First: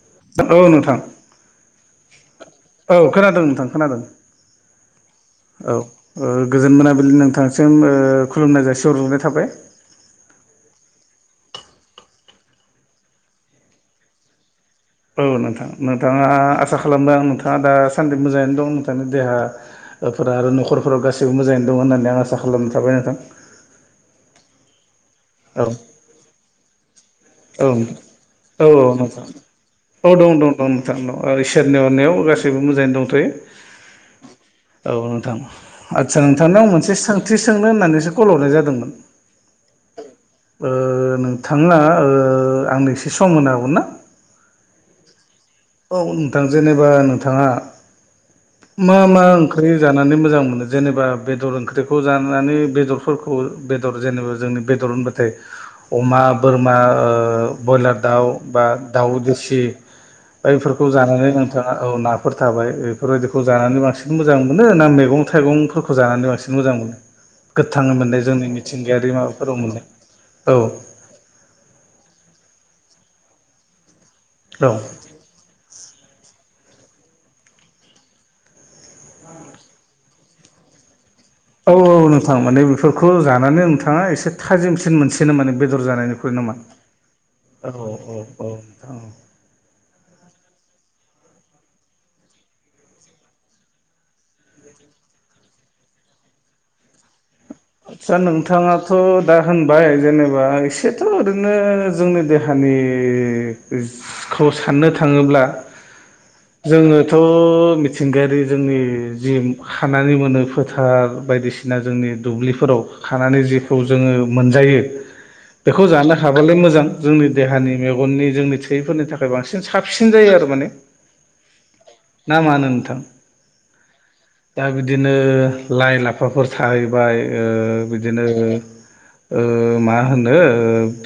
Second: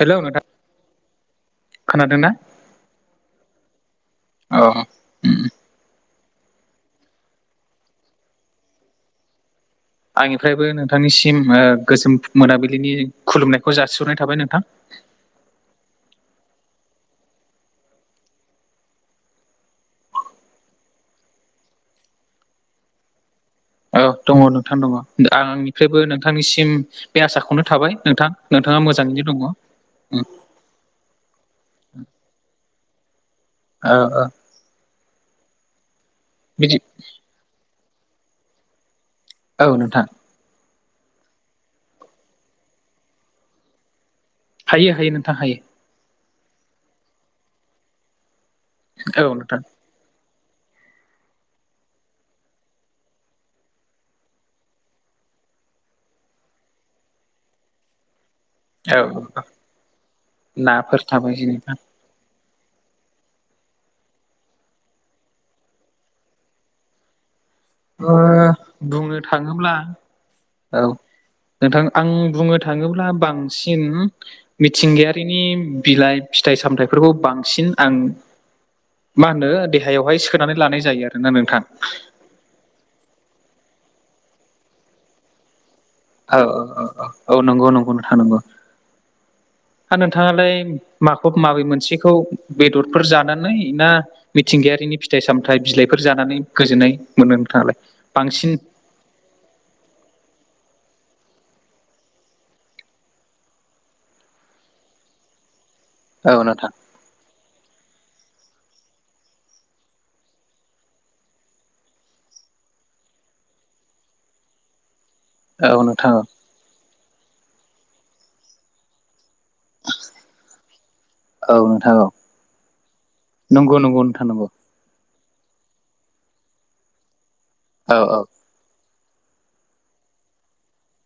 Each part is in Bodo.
हेलौ नोंथां औ नोंथां खोनादोंना औ खोनादों नोंथां खोनादों अ उम औ गोजोन मोनाबिलि नोंथांसिम खुलुमनाय जासियावरजनाय थाबाय आंनिफ्रायबो नोंथांनिसिम गोजोम मोनाबिलिनि खुलुमनायखौ जासिह'नाय थाबाय नोंथां औ नोंथां नोंथाङा आसा खालामदों नोंथाङा दा सान्दि मोजाङैनो दं नोंथांनि देहा फोर आरो न'खरफोराव गासिबो मोजाङैनो दं होननानै आं आसा खालाम थाबाय नोंथां औ दङ नोंथां दङ औ आंंनिफ्रायबो नोंथांनिसिम बे औ आसाखौनो थाबाय नोंथां नोंथाङा मोजाङैनो दङ ल' मथांल' इसोरनि अननायाव गासैबो मोजाङै दंथ'यो औ औ औ नोंथां आदसा नोंथांनाव बिदि मोनसे सोंथि सोंनो होननानैसो कल हरनाय जादोंमोन औ नोंथां नोंथां आंनो एसे सम होनो हागौन ना हायो हायो नोंथां हायो औ नोंथां जेनेबा नोंथाङा मा मा औ नोंथां ओंख्रि जानानै मोजां मोनो जेनेबा बेदर ओंख्रिखौ जानानै बेदरफोरखौ बेदर जेनेबा जोंनि बेदर होनबाथाय अमा बोरमा ब्रयलार दाउ बा औ दाउ देसि बायफोरखौ नाफोर जानानै थाबाय जेनेबा नोंथाङा औ ना फोर थाबाय बेफोरबायदिखौ जानानै बांसिन मोजां मोनो ना मैगं थाइगंफोरखौ जानानै बांसिन मोजां मोनो गोथाङ ओ मोननाय जोंनि मिथिंगायारि बुंनो माबाफोराव थाङोब्ला मोननाय औ नोंथां आं बुंनो थाङोब्ला बांसिन औ मिथिंगारि फनि बिलाइ फिथाइ सामथाइफोरखौ बांसिन आं मा होनो देहायावहाय सखोनानै लानाय जायो आर ना नोंथाङा औ औ नोंथां माने बेफोरखौ जानानै नोंथाङा एसे थाजिमसिन मोनसेनो माने बेदर जानायनि औ औ औ औ औ नंगौ नंगौथ नगौ औ नोंथां आरो नोंथाङालाय माखौब माबै मोनसेखौ बेदरफोर जानानै ना मिथिंगायारिनि फिथाइ सामथाइ बिलाइफोर जानानै गोजोनै आदसा नोंथाङा थ' दा होनबाय जेनेबा एसेथ' ओरैनो जोंनि देहानि खौ साननो थाङोब्ला औ नोंथां जोङो बेथ' मिथिंगायारि जोंनि जि खानानै मोनो फोथार बायदिसिना जोंनि दुब्लिफोराव खानानै जेखौ जोङो मोनजायो औ बेखौ नोंथां जानो औ हाबालाय मोजां जोंनि देहानि मेगननि जोंनि थोैयैफोरनि थाखाय बांसिन साबसिन जायो आरो माने औ नोंथाङौ ना मा होनो नोंथां नंगौ नंगौ नोंथां नंगौ दा बिदिनो लाइ लाफाफोर थाहैबाय औ औ बिदिनो मा होनो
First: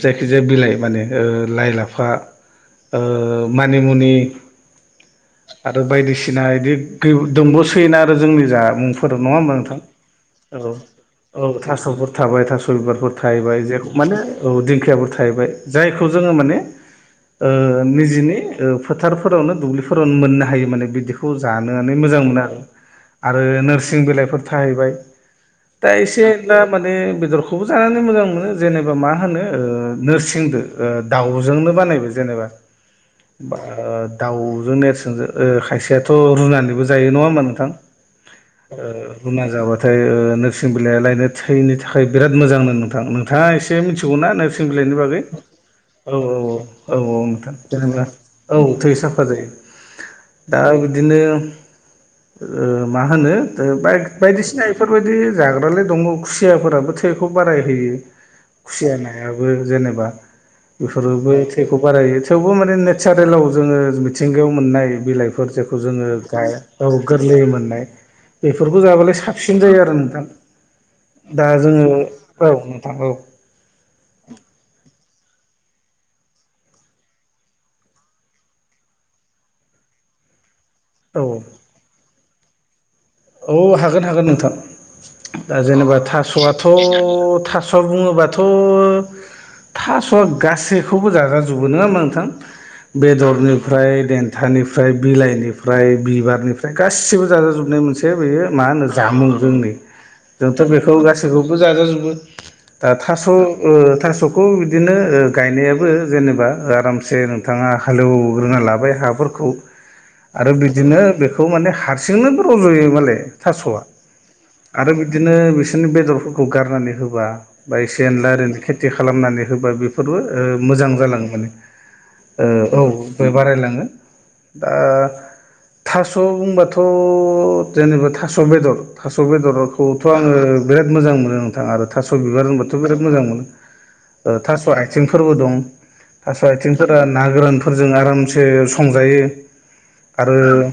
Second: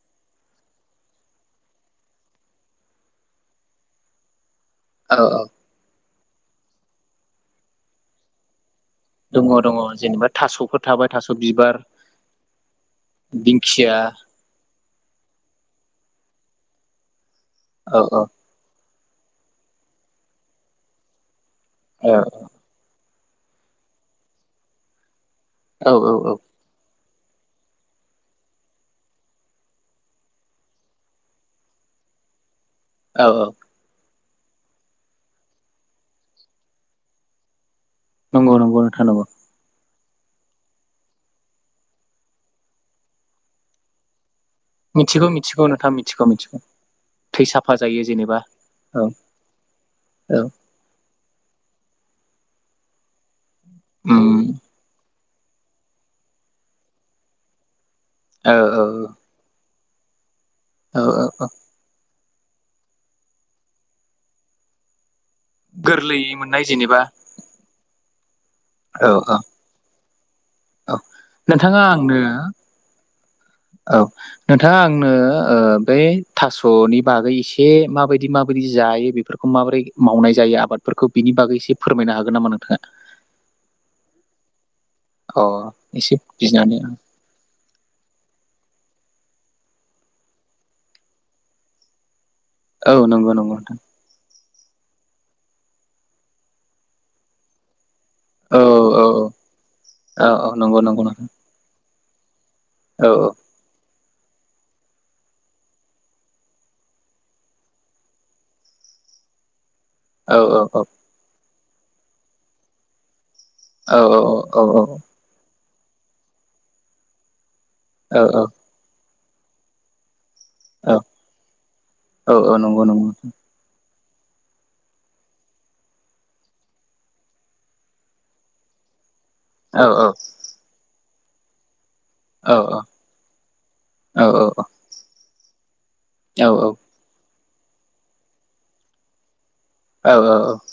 जायखिजाया बिलाइ माने लाइ लाफा मानिमुनि औ औ आरो बायदिसिना बिदि दोंबो सैयोना आरो जोंनि जा मुं दङ दङ जेनेबा औ थास'फोर थाबाय थास' औ बिबार थास'फोर थाबाय थास' बिबारफोर थाहैबाय जे दिंखिया माने औ दिंखियाबो थाहैबाय जायखौ जोङो माने औ औ निजिनि फोथारफोरावनो दुब्लिफोरावनो मोननो हायो माने बिदिखौ जानोानो औ मोजां मोनो आरो आरो नोरसिं बिलाइफोर थाहैबाय दा औ एसे एनला माने बेदरखौबो जानानै मोजां मोनो जेनेबा मा होनो नोरसिंदो दाउजोंनो बानायबाय जेनेबा औ दाउजों नेरसोनजों खायसेयाथ' रुनानैबो जायो नङा होमबा नोंथां नंगौ नंगौ नोंथां नंगौ रुना जाबाथ नाथाय नोरसिं बिलाइया लायनो थायैनि थाखाय बिराद मोजांमोन नोंथां नोंथाङा एसे मिथिगौ ना सों बिलाइनि बागै मिथिगौ मिथिगौ नोंथां औ औ मिथिगौ औ मिथिगौ औ औ थै नोंथां साफा जायो जेनेबा औ थै साफा जायो औ दा बिदिनो मा होनो उम बायदिसिना बेफोरबायदि दि जाग्रालाय दङ खुसियाफोराबो थैखौ बाराय होयो औ खुसिया नायाबो जेनेबा औ बेफोरो औ औ खौ बारायो थेवबो माने नेचारेलाव जोङो मिथिंगायाव मोननाय बिलाइ फोर जेखौ जोङो गोरलैयै गाय मोननाय जेनेबा गोरलै मोननाय बेफोरखौ औ जायाबालाय औ साबसिन जायो आरो नोंथां औ दा नोंथाङा जोङो आंनो औ नोंथां औ औ नोंथाङा आंनो बै थास'नि बागै एसे माबायदि माबायदि जायो बेफोरखौ खौ माबोरै मावनाय जायो आबादफोरखौ औ बिनि बागै एसे फोरमायनो हागोन नामा नोंथाङा औ हागोन हागोन नोंथां अ दा जेनेबा एसे थास'आथ' बिनानै थास' थास' बुङोबाथ' थास'आ गासैखौबो जाजाजोबो नङा होमबा नोंथां औ नंगौ नंगौ नोंथां बेदरनिफ्राय देन निफ्राय बिलाइनिफ्राय बिबारनिफ्राय गासिबो जाजा जोबनाय मोनसे बेयो औ मा होनो औ औ जामुं जोंनि औ औ जोंथ' नंगौ बेखौ नंगौ नोंथां गासैखौबो जाजाजोबो दा औ थास' थास'खौ बिदिनो गायनायाबो जेनेबा आरामसे नोंथाङा हालेवग्रोना लाबाय हाफोरखौ औ आरो औ बिदिनो बेखौ माने हारसिंनोबो रज'यो मालाय थास'आ औ औ आरो बि बिदिनो बिसोरनि बेदरफोरखौ गारनानै होबा बा एसे एनला ओरैनो खेथि खालामनानै होबा बे बे फोरबो मोजां औ जालाङो माने औ बे बारायलाङो दा थास' बुंबाथ' जेनेबा थास' बेदर थास' औ बेदरखौथ' आङो बिराद मोजां मोनो नोंथां आरो थास' बिबार औ होनबाथ' बिराद मोजां मोनो औ थास' आथिंफोरबो दं थास' औ औ आथिंफोर ना गोरानफोरजों आरामसे संजायो औ औ आरो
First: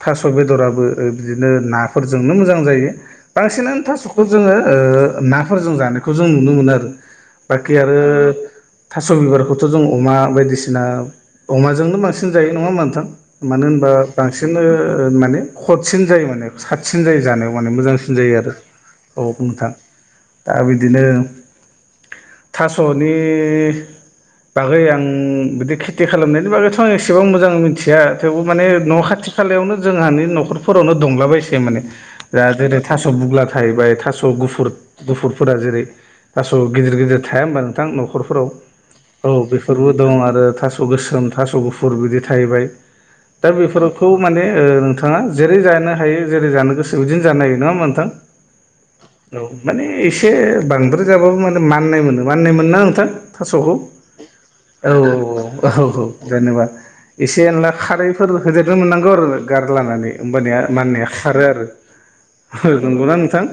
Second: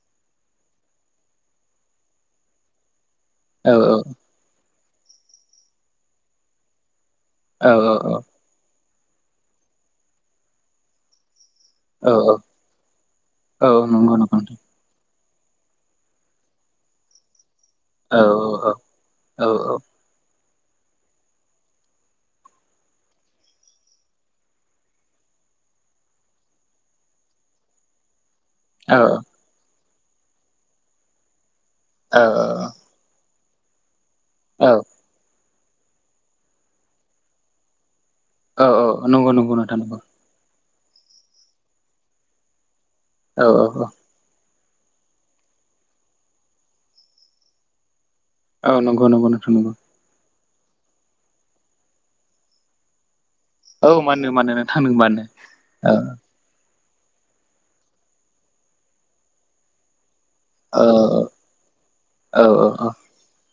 थास' बेदराबो बिदिनो नाफोरजोंनो मोजां जायो बांसिनानो थास'खौ जोङो नाफोरजों जानायखौ जों नुनो मोनो आरो बाखि आरो थास' बिबारखौथ' जों अमा बायदिसिना अमाजोंनो औ औ बांसिन जायो नङा होमब्ला नोथां औ मानो होनबा नंगौ नंगौ बांसिन नोंथां माने खथ साबसिन जायो माने साबसिन जायो जानायाव माने औ मोजांसिन जायो आरो औ नोंथां दा बिदिनो थास'नि बागै आं बिदि खेथि खालामनायनि बागैथ' आं एसेबां मोजां मिथिया थेवबो माने औ न' खाथि खालायावनो जोंहानि न'खरफोरावनो दंलाबायसै माने जा जेरै थास' बुग्ला थाहैबाय थास' गुफुर गुफुर फोरा जेरै थास' गिदिर गिदिर थाया होमबा नोंथां नखर फोराव औ औ नंगौ औ नंगौ नोंथां बेफोरबो नंगौ दं आरो थास' गोसोम थास' गुफुर बिदि थाहैबाय औ दा औ बेफोरखौ माने नोंथाङा जेरै जानो हायो जेरै जानो गोसो बिदिनो जानो हायो नङा होमबा नोंथां औ नंगौ नंगौ औ नोंथां नंगौ माने एसे बांद्राय जाबाबो माने माननाय मोनो माननाय मोनो ना नोंथां थास'खौ औ मानो मानो नोंथां औ मानो औ औ जेनेबा एसे एनला खारैफोर होदेरनो मोननांगौ आरो गारलानानै होमबानिया औ माननाया खारो औ आरो औ नोंगौना नोंथां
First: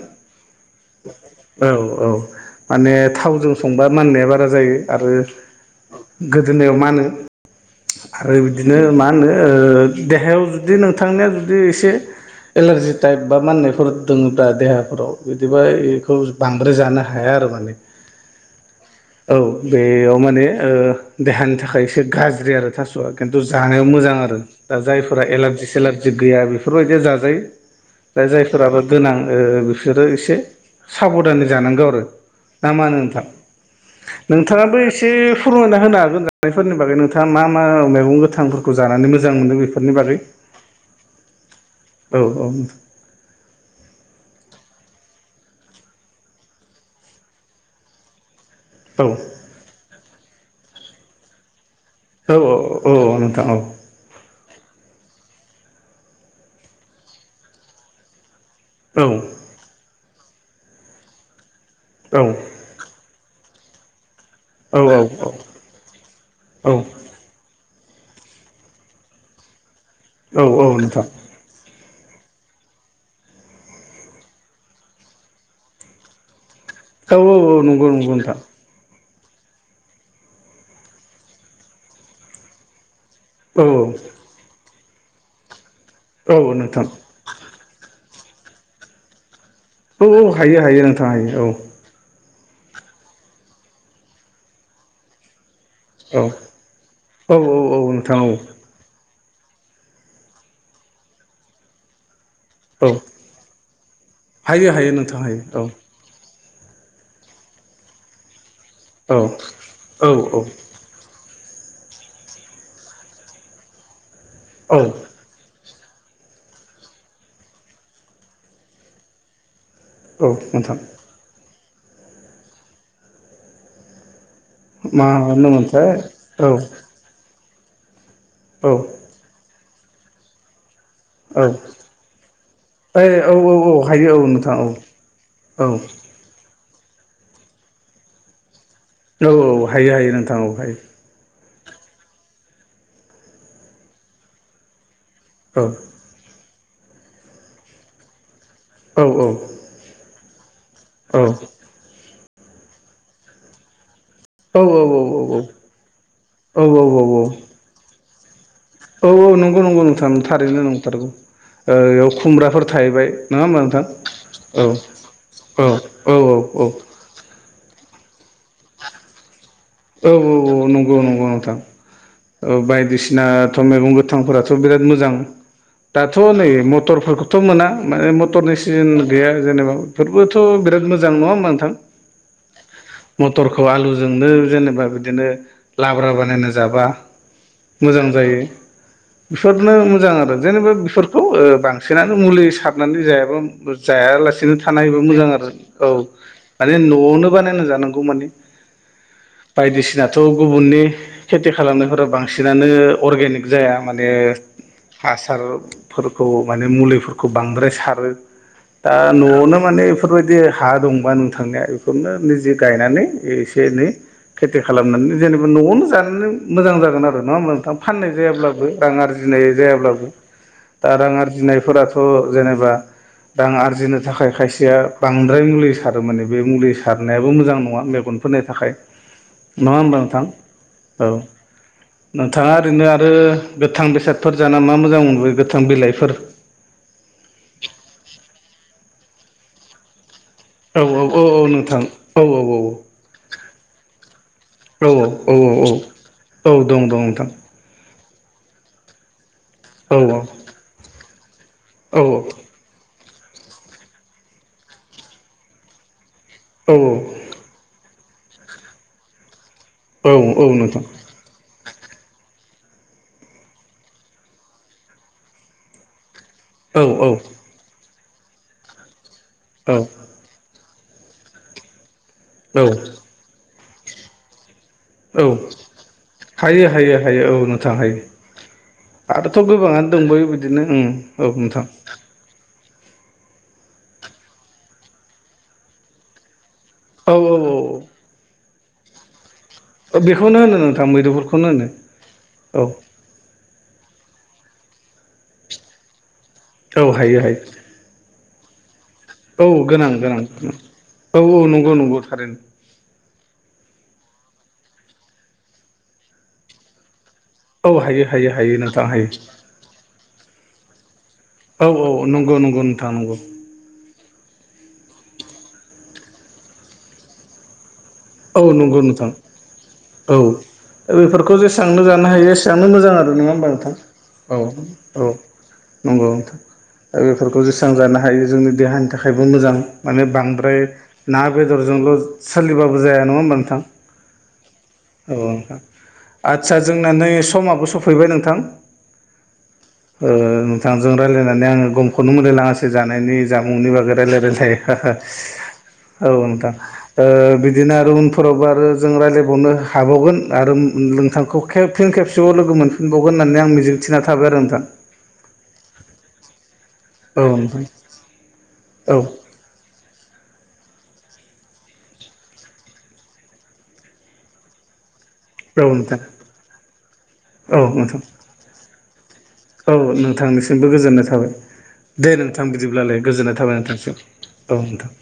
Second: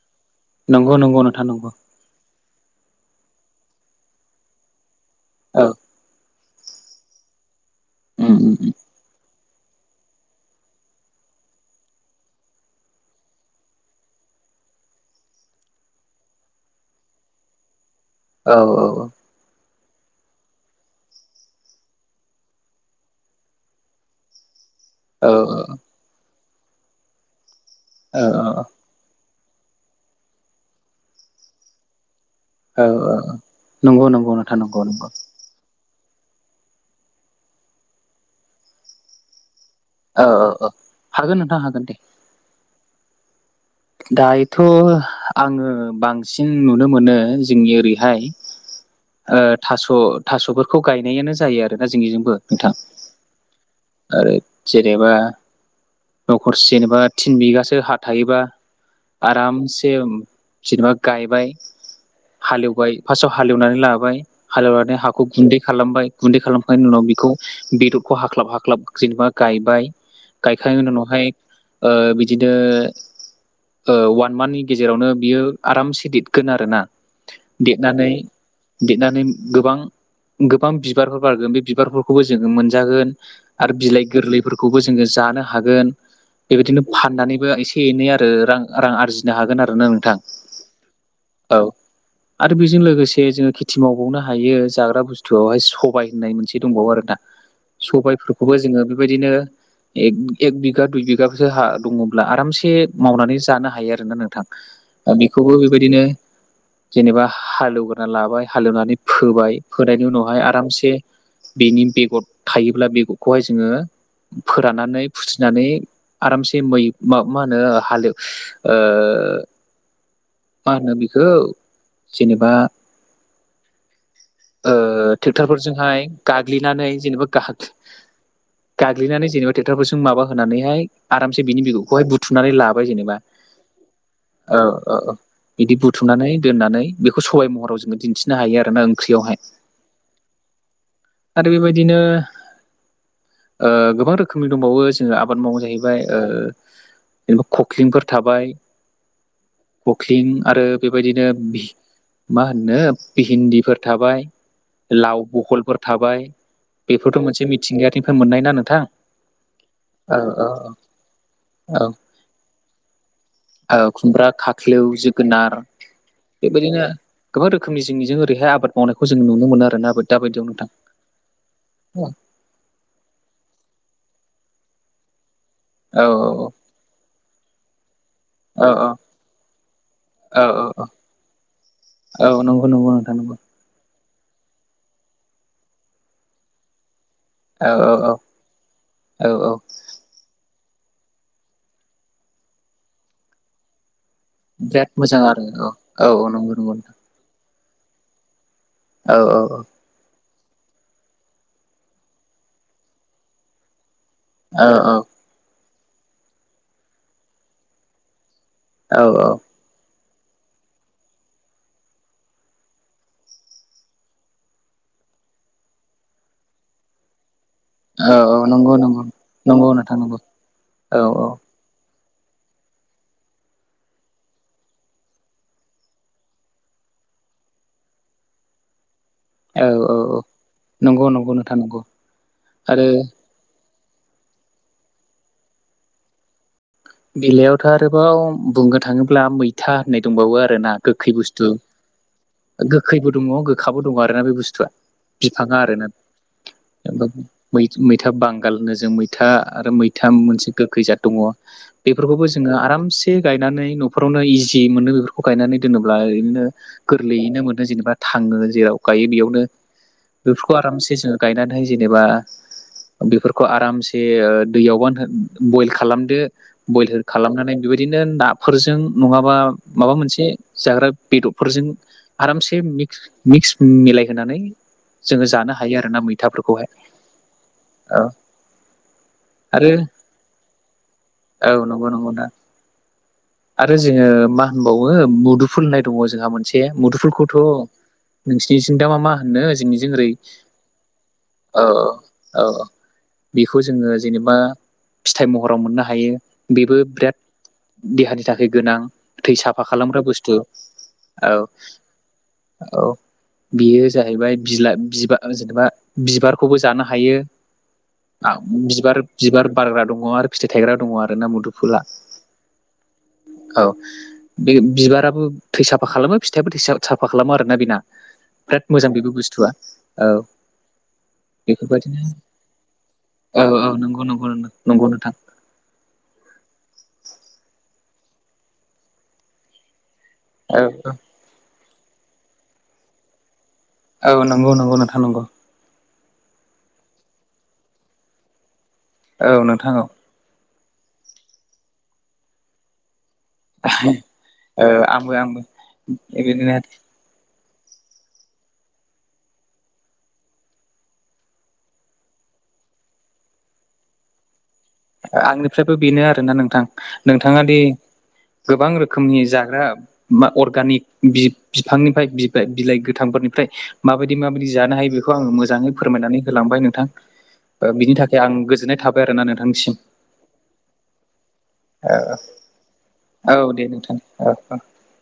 नंगौ नंगौ नोंथां औ नंगौ औ माने थावजों संबा माननाया बारा जायो आरो औ गोदोनायाव मानो आरो उम उम बिदिनो मा होनो देहायाव जुदि नोंथांनिया जुदि एसे एलारजि टाइप बा माननायफोर दङोबा देहाफोराव बिदिबा बेखौ बांद्राय जानो हाया आरो माने औ औ औ बेयाव माने देहानि थाखाय एसे गाज्रि आरो थासआ खिन्थु जानाया मोजां आरो दा जायफोरा औ एलारजि सेलारजि गैया बेफोरबायदिया जाजायो औ दा जायफोराबो गोनां बिसोरो एसे साबधानै जानांगौ आरो ना औ मा होनो औ नोंथां नंगौ नंगौ नोंथां नोंथाङाबो नंगौ नंगौ एसे फोरमायना होनो हागोन जानायफोरनि बागै नोंथाङा मा मा मैगं गोथांफोरखौ जानानै मोजां मोनो बे औ औ औ हागोन नोंथां हागोन दे औ औ नोंथां दायोथ आङो बांसिन नुनो मोनो जोंनि ओरैहाय औ ओ थास थासफोरखौ गायनायानो जायो आरोना औ जोंनिजोंबो नोंथां औ नोंथां औ आरो जेनेबा न'खरसे जेनेबा थिन बिगासो हा थायोबा औ आरामसे जेनेबा गायबाय औ हालेवबाय फार्स्टआव हालेवनानै लाबाय हालेवनानै हाखौ गुन्दै खालामबाय गुन्दै औ खालामखांनायनि उनाव बेखौ बेदरखौ हाख्लाब हाख्लाब जेनेबा गायबाय औ औ गायखांनायनि नोंथां उनावहाय ओ बिदिनो अवान मान्थनि गेजेरावनो बियो आरामसे देदगोन आरोना औ औ नंगौ नंगौ देदनानै नोंथां देदनानै गोबां गोबां बिबारफोर बारगोन बे बिबारफोरखौबो जोङो मोनजागोन औ आरो औ बिलाइ गोरलैफोरखौबो जोङो जानो हागोन औ बेबायदिनो नोंथां फाननानैबो एसे बेनो आरो रां रां आरजिनो हागोन आरोना औ नोंथां औ हायो हायो नोंथां हायो औ आरो बेजों लोगोसे जोङो खेथि मावबावनो हायो जाग्रा बुस्थुआवहाय सबाय औ होननाय मोनसे दंबावो आरो दा औ औ नोंथां सबायाइफोरखौबो औ जोङो बेबायदिनो एग एग बिगा हा दङब्ला आरामसे औ मावनानै जानो हायो आरोना नोंथां हायो हायो नोंथां हायो बेखौबो औ बेबायदिनो जेनेबा हालेवग्रा लाबाय हालेवनानै औ फोबाय फोनायनि औ उनावहाय आरामसे बेनि बेगर थायोब्ला बेगरखौहाय जोङो औ फोराननानै फुथिनानै आरामसे मै मा होनो हालेव ओ मा नोंथां होनो बेखौ जेनेबा ओ मा होनोमोनथाय ट्रेक्टरफोरजोंहाय औ गाग्लिनानै जेनेबा गा औ दाग्लिनानै जेनेबा ट्रेक्टरफोरजों माबा होनानैहाय आरामसे औ बिनि बिगरखौहाय बुथुमनानै लाबाय ओइ जेनेबा औ औ हायो नोंथां औ औ औ बिदि बुथुमनानै दोननानै बेखौ सबाइ महराव जोङो दिन्थिनो हायो आरो ना औ औ हायो हायो नोंथां औ हायो आरो बेबायदिनो गोबां रोखोमनि दंबावो जों आब बाद मावो औ जाहैबाय जेनबा खख्लिंफोर थाबाय औ औ कखलिं आरो बेबायदिनो मा होनो भि भिन्दिफोर थाबाय लाव बहलफोर थाबाय औ औ बेफोरथ मोनसे मिथिंगायानिफ्राय मोननायना नों औ औ नंगौ नंगौ नोंथां थारैनो नंथारगौ ओ औ इयाव खुमब्राफोर थाहैबाय नङा होमबा औ खुमब्रा नोंथां औ खाख्लौ जोगोनार औ औ औ औ बेबायदिनो गोबां रोखोमनि जोंनिजों ओरैहाय आबाद मावनायखौ जों नुनो मोनो आरो औ औ औ नंगौ नंगौ नोंथां औ बायदिसिनाथ मैगं गोथांफोराथ बिराद मोजां औ दाथ नै मथरफोरखौ थ मोना माने मटरनि सिजोन औ गैया जेनेबा बेफोरबोथ बिराद मोजां नङा होमा नोंथां अ नंगौ नंगौ नोंथां नंगौ मटरखौ आलुजोंनो जेनेबा बिदिनो लाब्रा बानायना जाबा औ मोजां औ औ जायो बेफोरनो मोजां आरो जेनेबा फोर बांसिनानो मुलि सारनानै जाय ज नो थानायबा मोजां आरो औ औ नंगौ नोंथां औ माने न'आवनो बानायना जानांगौ माने औ औ बायदिसिनाथ' गुबुननि खेथि खालामनायफोरा बांसिनानो अरगेनिक जाया माने औ औ हासारफोरखौ माने मुलिफोरखौ बांद्राय सारो दा औ न'आवनो थमाने बेफोरबायदि हा दंबा नों थांनाया बेफोरनोजे गायनानै एसे एनै खेथि खालामनानै जेनेबा न'आवनो जानानै मोजां जागोन आरो नङा होमबा नोंथां फाननाय औ औ जायाब्लाबो नंगौ रां नंगौ आरजिनाय नंगौ नोंथां जायाब्लाबो नंगौ दा औ रां औ आरजिनायफोराथ' थ' जेनेबा दाां आरजिनो थाखाय खायसेया बांद्राय मुलि सारोम माने बे मुलि सारनायाबो मोजां नङा मेगन होनो थाखाय औ नङा औ होनबा नोंथां नंगौ औ नंगौ नोंथां नंगौ नोंथाङा ओरैनो आरो गोथां बेसादफोर जाना मा मोजां मोन बे गोथां बिलाइफोर बेलायावथ' आरोबाव बुंनो थाङोब्ला मैथा होननाय दंबावो आरो आरोोना औ गोखै औ औ बुस्थु नोंथां औ औ गोखैबो दङ गोखाबो दङ आरोोना बे बुस्थुआ औ औ औ औ बिफाङा औ आरोना औ दं दं नोंथां मैथा बांगाल होनो जों मैथा आरो औ मैथा मोनसे गोखैजाथ दङ औ बेफोरखौबो जोङो आरामसे गायनानै न'फोररावनो इजि मोनो बेफोरखौ गायनानै दोनोब्ला ओरैनो औ गोरलैयैनो मोनो जेनेबा थाङो जेराव गायो बेयावनो औ औ बेफोरखौ नोंथां आरामसे जोङो गायनानैहाय जेनेबा बेफोरखौ आरामसे दैयावबानो बयल खालामदो औ बयल खालामनानै बेबायदिनो नाफोरजों नङाबा औ माबा मोनसे जाग्रा बेदरफोरजों आरामसे औ मिक्स मिलायहोनानै जोङो औ जानो हायो आरोना मैथाफोरखौहाय हायो हायो हायो औ नोंथां हायो औ आरोथ' आरो गोबाङानो दंबावो बिदिनो औ नंगौ नंगौ ना आरो जोङो मा होनबावो मुदुफुल होननाय दङ जोंहा मोनसे मोनसे औ मुदुलफोरखौथ' औ नोंसिनिथिं दा मा मा होननो ओ जोंनि औ रैमु बेखौनो होनो नोंथां मैदुफुलखौनो औ होनो औ बेखौ जोङो जेनेबा फिथाइ महराव मोननो हायो बेबो औ हायो हायो बिराद देहानि थाखाय गोनां थै औ साफा गोनां खालामग्रा गोनां बुस्थु औ औ नंगौ नंगौ थार औ बियो जाहैबाय बिला बिबार जेनेबा बिबारखौबो जानो हायो औ हायो हायो हायो नोंथां बिबार हायो बिबार बारग्रा दङ आरो फिथाइ थायग्रा दङ आरो ना औ मुदुफुला औ नंगौ नंगौ नोंथाङां नंगौ औ बे बिबाराबो थै साफा खालामो फिथाइाबो थै साफा खालामो आरोना बेना औ बिराद नंगौ मोजां नोंथां बेबो बुस्थुआ औ बेफोरखौ जेसेबांनो बेफोरबायदिनो जानो हायो एसेबांनो मोजां आरो नङा औ होमबा औ नोंथां नंगौ नंगौ औ नंगौ औ नोंथां नंगौथां दा बेफोरखौ जेस्रां जानो हायो जोंनि देहानि थाखायबो मोजां माने बांद्राय ओमफ्राय औ ना बेदरजोंल' सोलिबाबो जाया नङा होमबा नोंथां औ नंगौ नंगौ नोंथां नंगौ औ आदसा जोंना नै समाबो सफैबाय नोंथां औ नोंथां औ नोंथांजों रायजलायनानै आङो गमखौनो मोनलाय लाङासै जानायनि जामुंनि बागै र आंबो आंबो औ नोंथां बिदिनो बिदिनो आरो उनफोरावबो आरो जों रायज्लायबावनो हाबावगोन आरो नोंथांखौ खेब फिन खेबसेबाव लोगोमोन फिनबग होननानै आ मिजंथिना थाबाय आरो नोंथां आंनिफ्रायबो बेनो आरोना नोंथां औ नोंथाङा दि नोंथां गोबां औ रोखोमनि जाग्रा मा अर्गानिक बिफांनिफ्राय बिलाइ गोथांफोरनिफ्राय माबायदि माबायदि जानो हायो बेखौ आङो मोजाङै नोंथां फोरमायनानै होलांबाय नोंथां औ बिनि नोंथां थाखाय आं गोजोननाय थाबाय आरो ना औ नोंथांनिसिम नोंथांनिसिमबो गोजोननाय थाबाय दे नोंथां बिदिब्लालाय गोजोननाय औ थाबाय दे नोंथां नोंथांसिम औ नोंथां